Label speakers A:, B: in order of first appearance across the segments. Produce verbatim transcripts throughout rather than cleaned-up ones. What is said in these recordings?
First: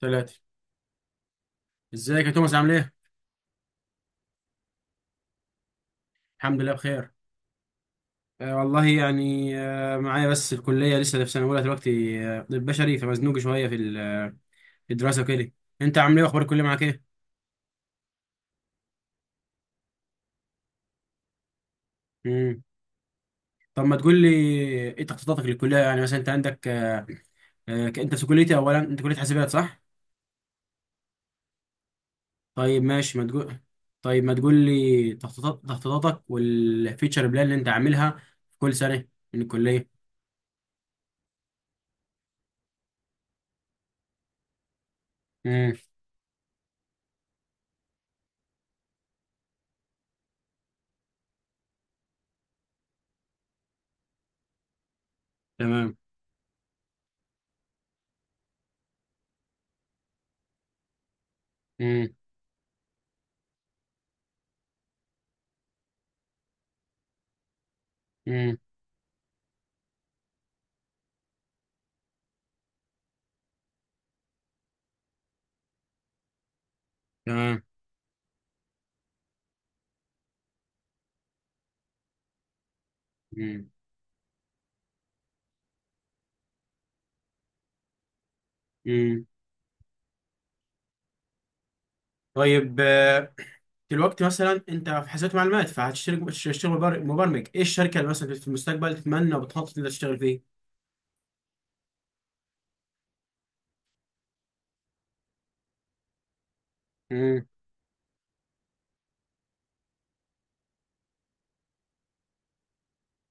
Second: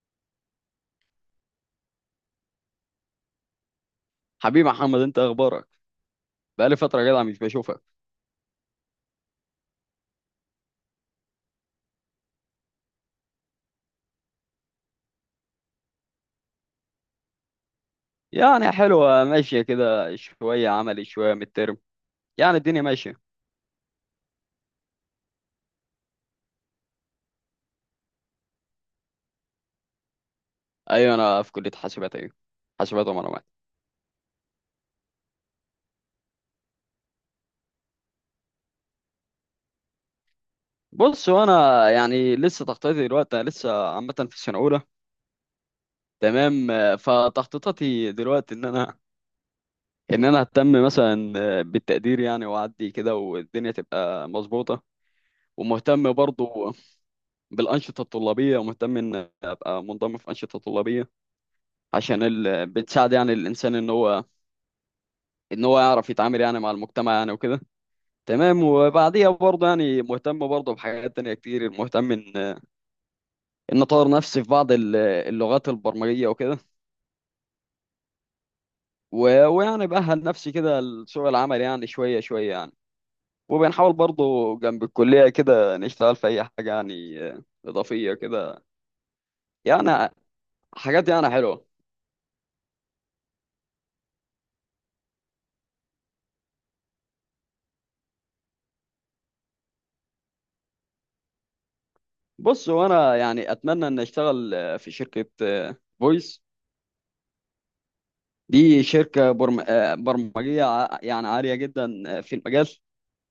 A: ثلاثة. ازيك يا توماس؟ عامل ايه؟
B: حبيبي محمد، انت اخبارك؟
A: الحمد لله
B: بقالي فتره
A: بخير.
B: جدع مش بشوفك.
A: آه والله، يعني آه معايا، بس الكلية لسه في سنة أولى دلوقتي. آه، طب بشري، فمزنوق شوية في ال- آه، في الدراسة وكده. أنت عامل ايه؟ وأخبار الكلية معاك ايه؟
B: يعني حلوه ماشيه كده، شويه عملي شويه من الترم، يعني
A: مم.
B: الدنيا ماشيه.
A: طب ما تقول لي، ايه تخطيطاتك للكلية؟ يعني مثلا أنت عندك آه آه أنت في كليتي، أولا أنت كلية حاسبات صح؟
B: ايوه انا في كليه حاسبات، ايوه
A: طيب
B: حاسبات
A: ماشي، ما
B: ومعلومات.
A: تقول. طيب ما تقول لي تخطيطات، تخطيطاتك والفيتشر بلان اللي أنت عاملها في كل سنة من الكلية.
B: بص وانا يعني لسه تخطيطي دلوقتي، انا لسه عامه في السنه الاولى.
A: مم.
B: تمام، آه، فتخطيطاتي دلوقتي ان انا ان انا اهتم مثلا آه، بالتقدير، يعني واعدي كده والدنيا تبقى مظبوطه،
A: تمام.
B: ومهتم برضو بالانشطه الطلابيه، ومهتم ان ابقى منضم في انشطه طلابيه
A: مم.
B: عشان ال... بتساعد يعني الانسان ان هو ان هو يعرف يتعامل يعني مع المجتمع، يعني وكده.
A: مم.
B: تمام، وبعديها برضه يعني مهتم برضه بحاجات تانية كتير، مهتم ان ان اطور نفسي في بعض ال- اللغات البرمجية وكده.
A: تمام.
B: و... ويعني بأهل نفسي كده لسوق العمل، يعني شوية شوية يعني.
A: مم.
B: وبنحاول برضه جنب الكلية كده نشتغل في اي حاجة يعني إضافية كده،
A: مم.
B: يعني حاجات يعني حلوة.
A: طيب، آه، دلوقتي مثلا انت في حاسبات معلومات، فهتشتغل، تشتغل مبر- مبرمج، ايه الشركه اللي مثلا في المستقبل تتمنى وبتخطط انك تشتغل فيه؟
B: بص وانا يعني اتمنى ان اشتغل في شركة فويس.
A: امم.
B: دي شركة برم... آه، برمجية ع- يعني عالية جدا آه، في المجال.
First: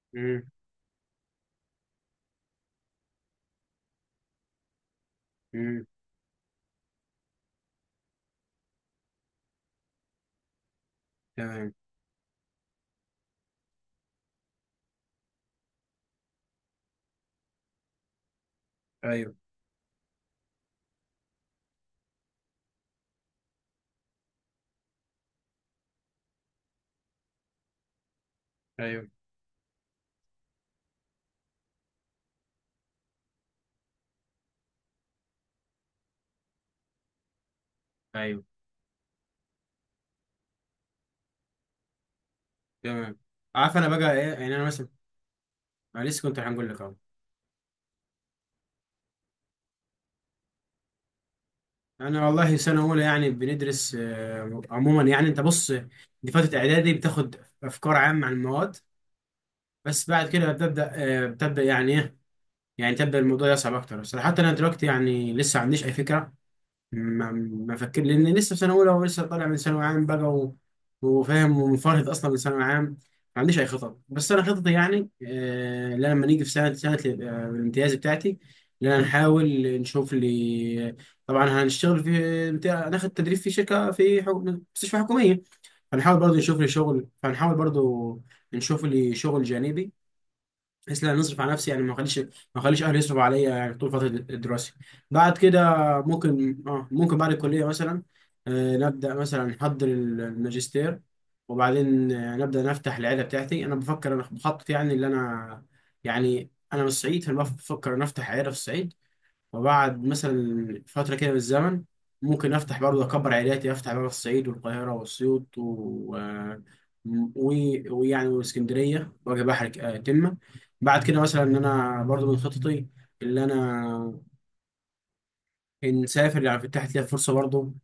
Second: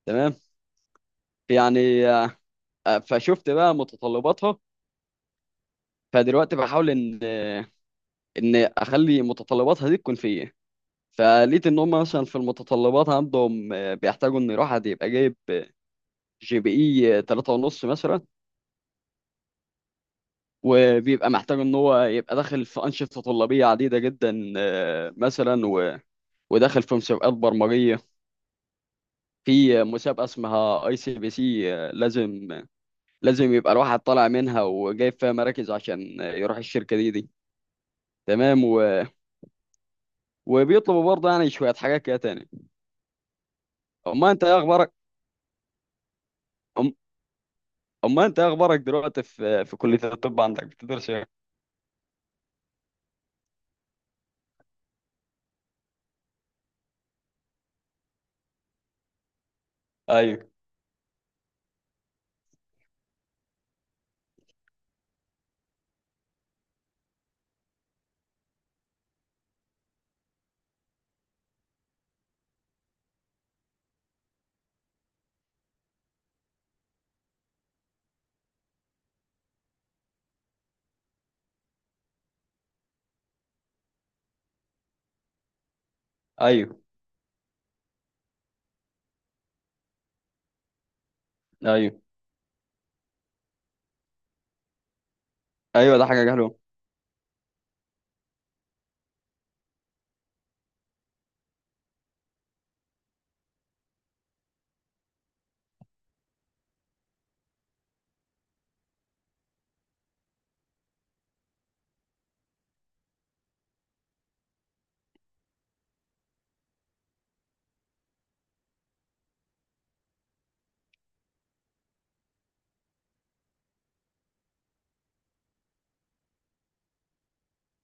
B: تمام.
A: امم.
B: يعني آه، آه، فشفت بقى متطلباتها،
A: امم.
B: فدلوقتي بحاول ان آه، ان اخلي متطلباتها دي تكون فيا. فلقيت
A: تمام.
B: ان هم مثلا في المتطلبات عندهم آه، بيحتاجوا ان واحد يبقى جايب جي بي اي ثلاثة ونص مثلا،
A: ايوه.
B: وبيبقى محتاج ان هو يبقى داخل في انشطه طلابيه عديده جدا آه، مثلا و... وداخل في مسابقات برمجيه.
A: ايوه.
B: في مسابقه اسمها اي سي بي سي، لازم لازم يبقى الواحد طالع منها وجايب فيها مراكز عشان يروح الشركة دي دي.
A: ايوه.
B: تمام، و... وبيطلبوا برضه يعني شوية حاجات كده تاني.
A: تمام. عارف انا بقى ايه؟
B: أما أنت
A: يعني
B: إيه
A: انا مثلا،
B: أخبارك؟
A: انا لسه كنت هنقول لك
B: أم...
A: اهو.
B: أما أنت إيه أخبارك دلوقتي؟ في في كلية الطب عندك بتدرس إيه؟
A: انا والله سنه اولى، يعني بندرس آه، عموما. يعني انت بص، دي فتره اعدادي، بتاخد افكار عامه عن المواد، بس بعد
B: أيوه.
A: كده بتبدا، آه، بتبدا يعني ايه، يعني تبدا الموضوع يصعب اكتر. بس حتى انا دلوقتي يعني لسه ما عنديش اي فكره، ما ما فكر، لان لسه في سنه اولى ولسه طالع من ثانوي عام بقى، و... وفاهم ومنفرد اصلا من ثانوي عام. ما عنديش اي خطط. بس انا خططي يعني آه لا، لما نيجي في سنه سنه ال- آه، الامتياز بتاعتي، ان انا نحاول نشوف لي. طبعا هنشتغل في بتاع، ناخد تدريب في شركه، في حكم... مستشفى حكوميه. هنحاول برضه نشوف لي
B: أيوه.
A: شغل، فهنحاول برضه نشوف لي شغل جانبي، بحيث لا نصرف على نفسي. يعني ما
B: أيوه.
A: اخليش، ما اخليش اهلي يصرفوا عليا يعني طول فتره الدراسه. بعد كده
B: أيوه، ده حاجة حلوة.
A: ممكن اه، ممكن بعد الكليه مثلا آه نبدا مثلا نحضر الماجستير، وبعدين آه نبدا نفتح العيله بتاعتي. انا بفكر، انا بخطط يعني، اللي انا يعني انا من الصعيد، فانا بفكر ان افتح عيله في الصعيد. وبعد مثلا فترة كده من الزمن ممكن أفتح برضه أكبر عائلاتي، أفتح بقى في الصعيد والقاهرة وأسيوط و... و- ويعني واسكندرية، وأجي بحر ك- آه، تمة. بعد كده مثلا، إن أنا برضه من خططي اللي أنا نسافر. يعني فتحت لي فرصة برضه،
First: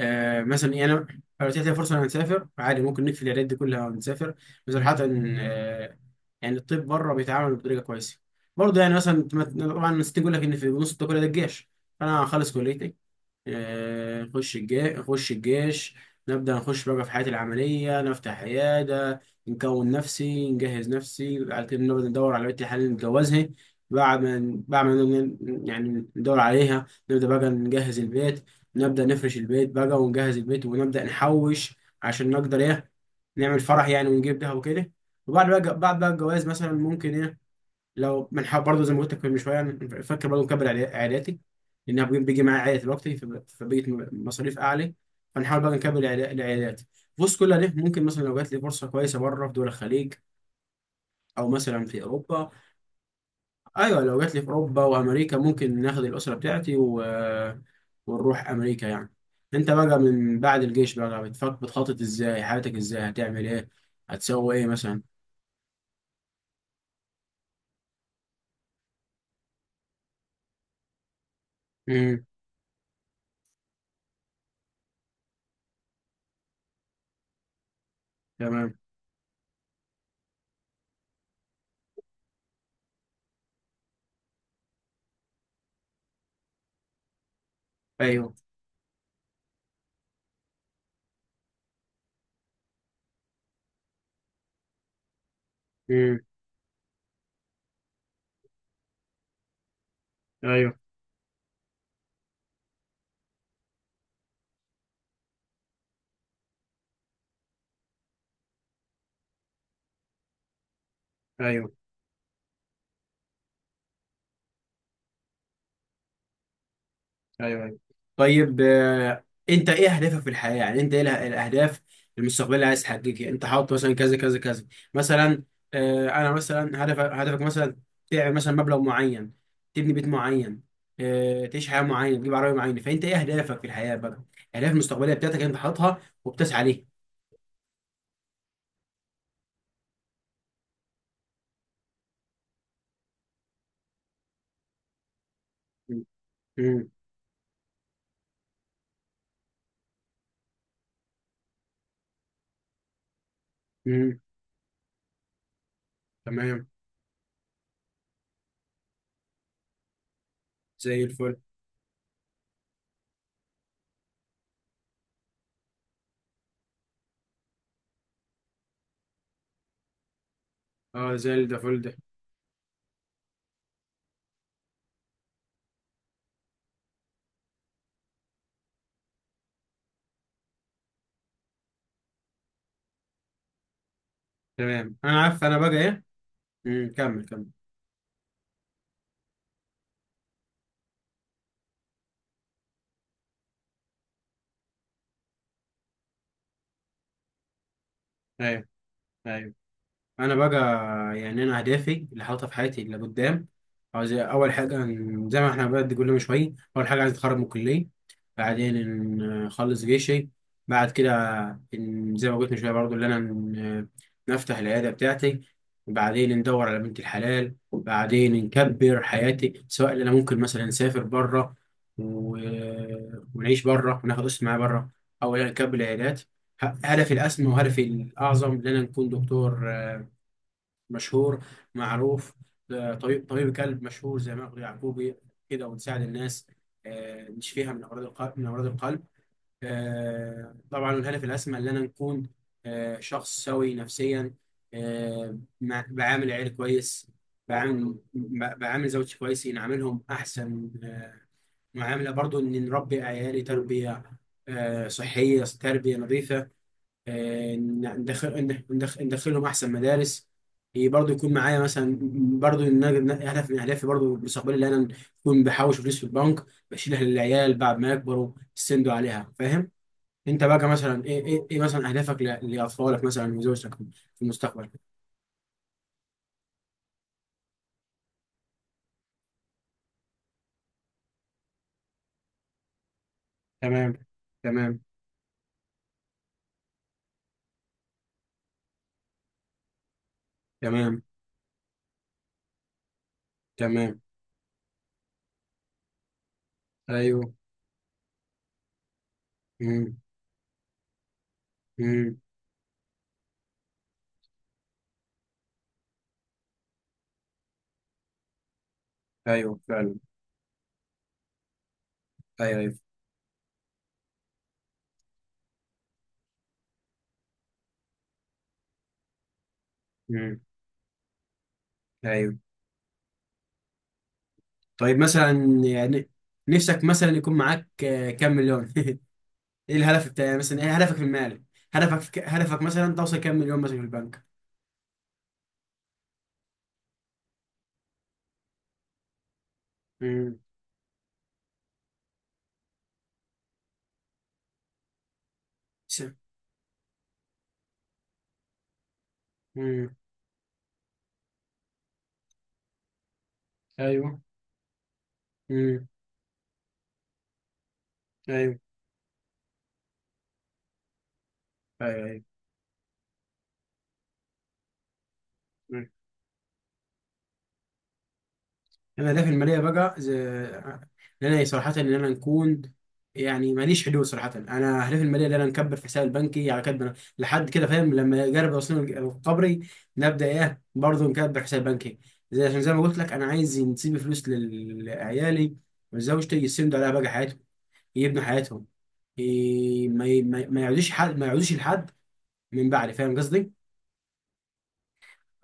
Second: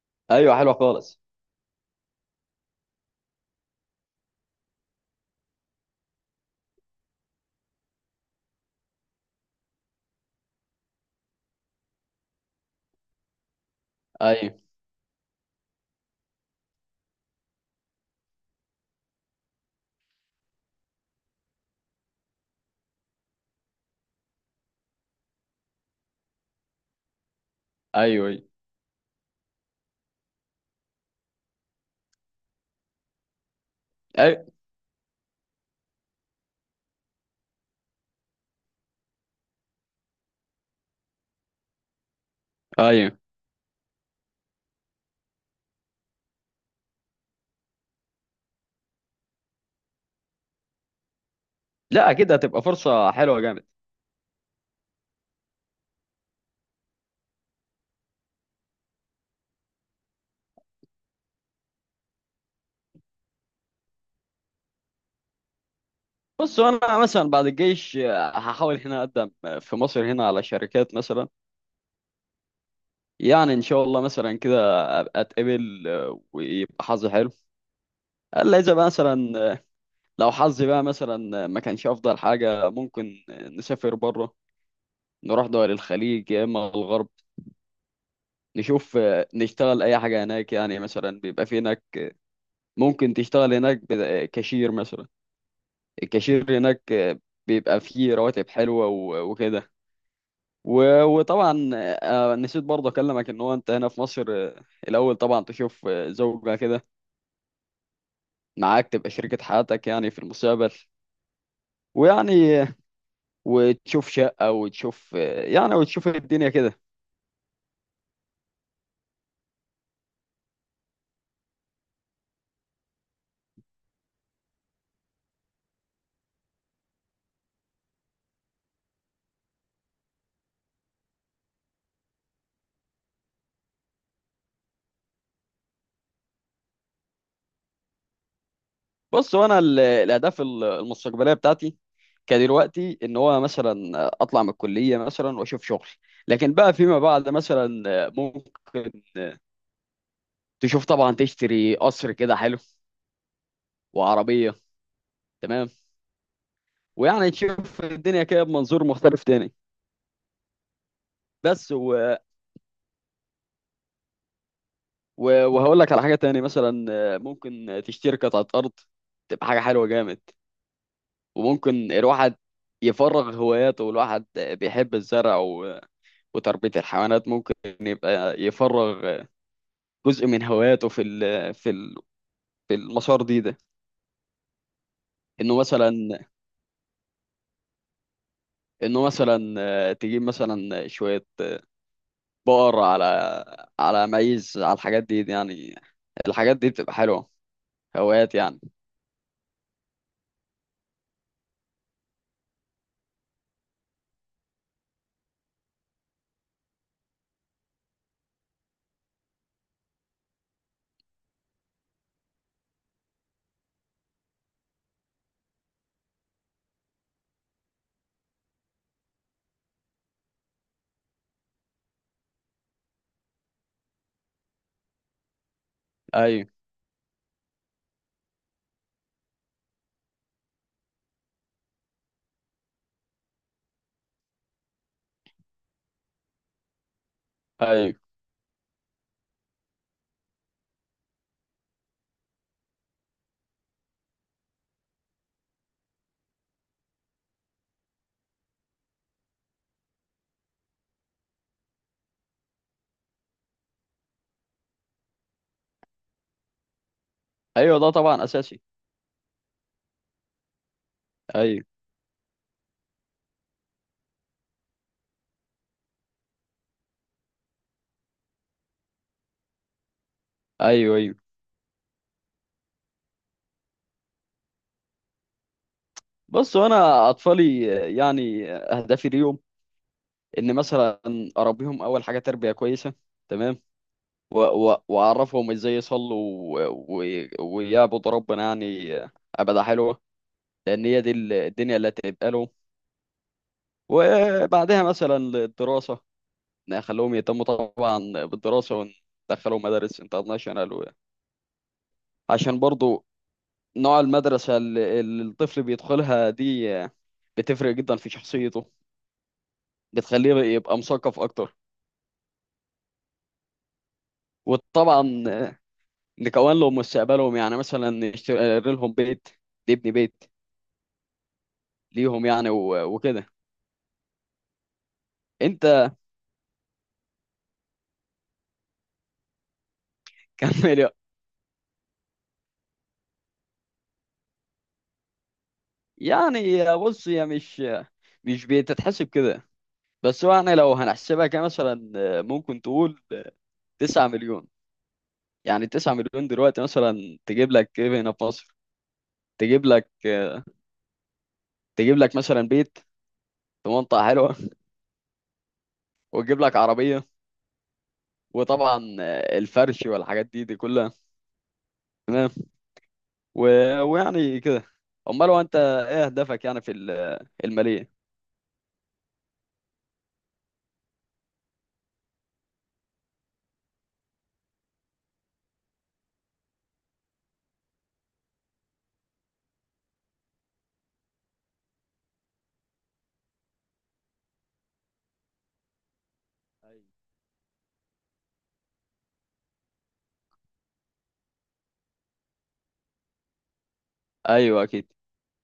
A: آه
B: أيوه، حلوة
A: مثلا، يعني أنا
B: خالص.
A: لو اتيحت لي فرصة إن أنا نسافر عادي، ممكن نقفل العيادات دي كلها ونسافر. بس حتى إن آه، يعني الطب بره بيتعامل بطريقة كويسة برضه. يعني مثلا طبعا الناس تقول لك إن في نص التكلفة ده الجيش. أنا هخلص كليتي، آه، خش
B: أيوه،
A: الجيش، خش الجيش نبدأ نخش بقى في حياتي العملية، نفتح عيادة، نكون نفسي، نجهز نفسي، بعد كده نبدأ ندور على بنت الحلال اللي نتجوزها. بعد ما بعد ما ن- يعني ندور عليها، نبدأ بقى نجهز
B: أيوه.
A: البيت،
B: أيوه.
A: نبدأ نفرش البيت بقى ونجهز البيت، ونبدأ نحوش عشان نقدر ايه، نعمل فرح يعني، ونجيب
B: أيوه.
A: ده وكده. وبعد بقى، بعد بقى الجواز مثلا ممكن ايه، لو منح برضه زي ما قلت لك من شويه. أنا فاكر برضه مكبر عائلاتي، عائلاتي، لانها بي- بيجي معايا عائله دلوقتي،
B: أيوه.
A: فب- فبقيت م- مصاريف اعلى. فنحاول بقى نكبر عائلا- لعائلاتي. بص كلها ليه، ممكن مثلا لو جات لي فرصه كويسه بره في دول الخليج او مثلا في
B: لا، أكيد
A: اوروبا.
B: هتبقى فرصة حلوة جامد.
A: ايوه، لو جات لي في اوروبا وامريكا ممكن ناخد الاسره بتاعتي و... ونروح امريكا يعني. انت بقى من بعد الجيش بقى بتفكر، بتخطط ازاي حياتك، ازاي هتعمل ايه، هتسوي ايه مثلا؟
B: بص، أنا مثلا بعد الجيش هحاول هنا أقدم في مصر هنا على شركات مثلا.
A: امم.
B: يعني ان شاء الله مثلا كده ابقى اتقبل آه، ويبقى حظي حلو. الا
A: تمام.
B: اذا بقى مثلا آه، لو حظي بقى مثلا آه، ما كانش افضل حاجه، ممكن آه، نسافر بره، نروح دول الخليج يا اما الغرب.
A: ايوه.
B: نشوف آه، نشتغل اي حاجه هناك، يعني مثلا بيبقى في هناك ممكن تشتغل هناك ب- آه، كاشير مثلا.
A: امم.
B: الكاشير هناك آه، بيبقى فيه رواتب حلوه و- وكده.
A: ايوه.
B: و- وطبعا آه، آه، نسيت برضه اكلمك ان هو انت هنا في مصر آه، الاول طبعا تشوف آه، زوجة كده معاك تبقى شريكة حياتك يعني في المستقبل،
A: ايوه.
B: ويعني وتشوف شقة وتشوف يعني وتشوف الدنيا كده.
A: ايوه. ايوه. طيب آه، انت ايه اهدافك في الحياه؟ يعني انت ايه اله- الاهداف المستقبليه اللي عايز تحققها؟ انت حاطط مثلا كذا كذا كذا مثلا، آه، انا مثلا هدف، هدفك مثلا تعمل مثلا مبلغ معين، تبني بيت معين، آه، تعيش حياه معينه، تجيب عربيه معينه. فانت ايه اهدافك في الحياه بقى؟ الاهداف المستقبليه بتاعتك انت حاططها وبتسعى ليها.
B: بص، هو انا ال- الاهداف ال- المستقبلية بتاعتي كدلوقتي ان هو مثلا اطلع من الكلية مثلا واشوف شغل.
A: مم.
B: لكن بقى
A: مم.
B: فيما بعد مثلا ممكن تشوف طبعا تشتري قصر كده حلو
A: مم.
B: وعربية. تمام.
A: تمام.
B: ويعني تشوف الدنيا كده بمنظور مختلف تاني.
A: زي الفل.
B: بس و- وهقول لك على حاجة تاني مثلا، آه، ممكن تشتري قطعة أرض، تبقى حاجة حلوة جامد.
A: اه زي الفل
B: وممكن
A: ده.
B: الواحد يفرغ هواياته، والواحد بيحب الزرع و- وتربية الحيوانات، ممكن يبقى يفرغ جزء من هواياته في ال في ال في المسار دي ده.
A: تمام، انا عارف انا
B: انه
A: بقى ايه.
B: مثلا
A: مم. كمل كمل.
B: انه مثلا آه، تجيب مثلا شوية بقر، على على ميز، على الحاجات دي, دي يعني، الحاجات دي بتبقى حلوة، هوايات يعني.
A: ايوه. ايوه. انا بقى يعني، انا اهدافي اللي حاططها في حياتي اللي قدام، عاوز اول حاجه ن- زي ما احنا بقى كل من شويه، اول حاجه عايز اتخرج من الكليه، بعدين ن- نخلص جيشي، بعد كده ن- زي ما قلت من شويه برضو اللي انا ن- نفتح العياده بتاعتي، وبعدين ندور على بنت الحلال، بعدين نكبر حياتي، سواء اللي انا ممكن مثلا نسافر بره و... ونعيش بره وناخد اسم معايا بره، او إن أنا نكبر العيادات.
B: ايوه.
A: ه- هدفي الاسمى وهدفي الاعظم ان انا نكون دكتور مشهور معروف، آه، طبيب، طبيب قلب مشهور زي ماجد يعقوبي كده، ونساعد الناس، آه، نشفيها من
B: ايوه.
A: امراض القلب، من امراض القلب. آه، طبعا الهدف الاسمى ان انا نكون آه، شخص سوي نفسيا، آه، مع- بعامل عيال كويس، بعامل ب- بعامل زوجتي كويس، نعاملهم احسن آه، معامله. برضو ان نربي عيالي تربيه آه، صحيه، تربيه نظيفه، آه،
B: ايوه، ده طبعا
A: ندخل
B: اساسي.
A: ندخل- ندخلهم احسن مدارس. إيه، برضو يكون معايا
B: ايوه.
A: مثلا، برضو ان انا هدف من اهدافي برضو المستقبلي اللي انا اكون بحوش فلوس في البنك بشيلها للعيال بعد ما يكبروا، يستندوا عليها فاهم. انت بقى
B: ايوه.
A: مثلا
B: ايوه.
A: ايه ايه, إيه مثلا اهدافك ل- لاطفالك مثلا وزوجتك في المستقبل؟
B: بص، وانا اطفالي يعني اهدافي ليهم ان مثلا اربيهم اول حاجه تربيه كويسه. تمام،
A: تمام.
B: و-
A: تمام.
B: و- واعرفهم ازاي يصلوا و- و- ويعبدوا ربنا، يعني عباده حلوه، لان هي
A: تمام.
B: دي ال- الدنيا اللي هتبقى لهم.
A: تمام.
B: وبعدها مثلا للدراسه، نخليهم
A: ايوه.
B: يهتموا طبعا بالدراسه، وندخلهم
A: امم.
B: مدارس انترناشونال، و-
A: امم.
B: عشان برضو نوع المدرسه اللي اللي الطفل بيدخلها دي بتفرق جدا في شخصيته،
A: ايوه فعلا.
B: بتخليه يبقى مثقف اكتر.
A: ايوه. ايوه.
B: وطبعا نكون لهم مستقبلهم، يعني مثلا نشتري آه، لهم بيت، نبني بيت
A: امم.
B: ليهم
A: ايوه.
B: يعني، و- وكده.
A: طيب مثلا
B: انت
A: يعني نفسك مثلا يكون معاك آه، كام مليون ايه الهدف بتاعي مثلا، ايه
B: كمل يا-
A: هدفك المالي؟ هدفك في ك... هدفك مثلا توصل كام مليون مثلا في البنك؟
B: يعني. بص، هي مش مش بتتحسب كده. بس هو
A: امم.
B: يعني لو هنحسبها كمثلا ممكن تقول تسعة مليون. يعني تسعة
A: س-
B: مليون دلوقتي مثلا تجيب لك ايه هنا في مصر؟ تجيب لك،
A: امم.
B: تجيب لك مثلا بيت في منطقة
A: ايوه.
B: حلوة،
A: امم.
B: وتجيب لك عربية،
A: ايوه.
B: وطبعا آه، الفرش والحاجات دي دي كلها،
A: ايوه. ايوه.
B: و... ويعني كده. امال هو انت
A: مم.
B: ايه اهدافك يعني في ال- الماليه؟
A: انا الاهداف الماليه بقى زي... ان انا صراحه ان انا نكون، يعني ماليش حدود صراحه. انا اهدافي الماليه ان انا نكبر في حساب البنكي على كدنا لحد كده فاهم، لما يقرب يوصلني قبري نبدا ايه برضه نكبر حساب بنكي، زي عشان زي ما قلت لك انا عايز نسيب فلوس لل- لعيالي وزوجتي يسندوا عليها
B: أيوة.
A: بقى حياتهم، يبنوا حياتهم، ي- ما ي- ما ما يعودوش حد، ما يعودوش لحد من بعد، فاهم قصدي؟
B: ايوه اكيد.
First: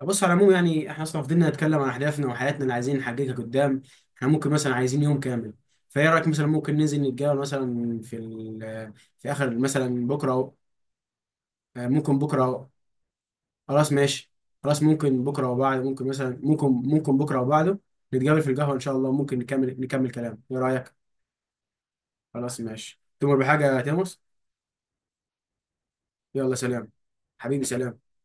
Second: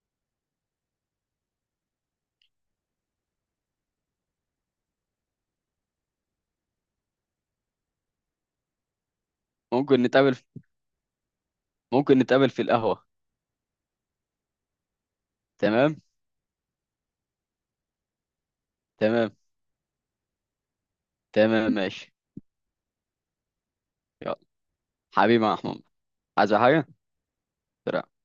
A: بص على العموم يعني احنا اصلا فضلنا نتكلم عن اهدافنا وحياتنا اللي عايزين نحققها قدام، احنا ممكن مثلا عايزين يوم كامل. فايه رايك مثلا ممكن ننزل نتقابل مثلا في ال- في اخر
B: ممكن
A: مثلا بكره
B: نتقابل في...
A: أو آه، ممكن
B: ممكن
A: بكره
B: نتقابل في
A: أو
B: القهوه.
A: خلاص ماشي. خلاص ممكن بكره وبعد،
B: تمام.
A: ممكن مثلا، ممكن ممكن بكره وبعده نتقابل في القهوه ان شاء الله،
B: تمام.
A: ممكن نكمل نكمل كلام، ايه رايك؟
B: تمام ماشي.
A: خلاص ماشي. تؤمر بحاجه يا تيموس؟
B: يلا حبيبي يا محمود. عايز
A: يلا
B: حاجه؟
A: سلام. حبيبي سلام.
B: سلام.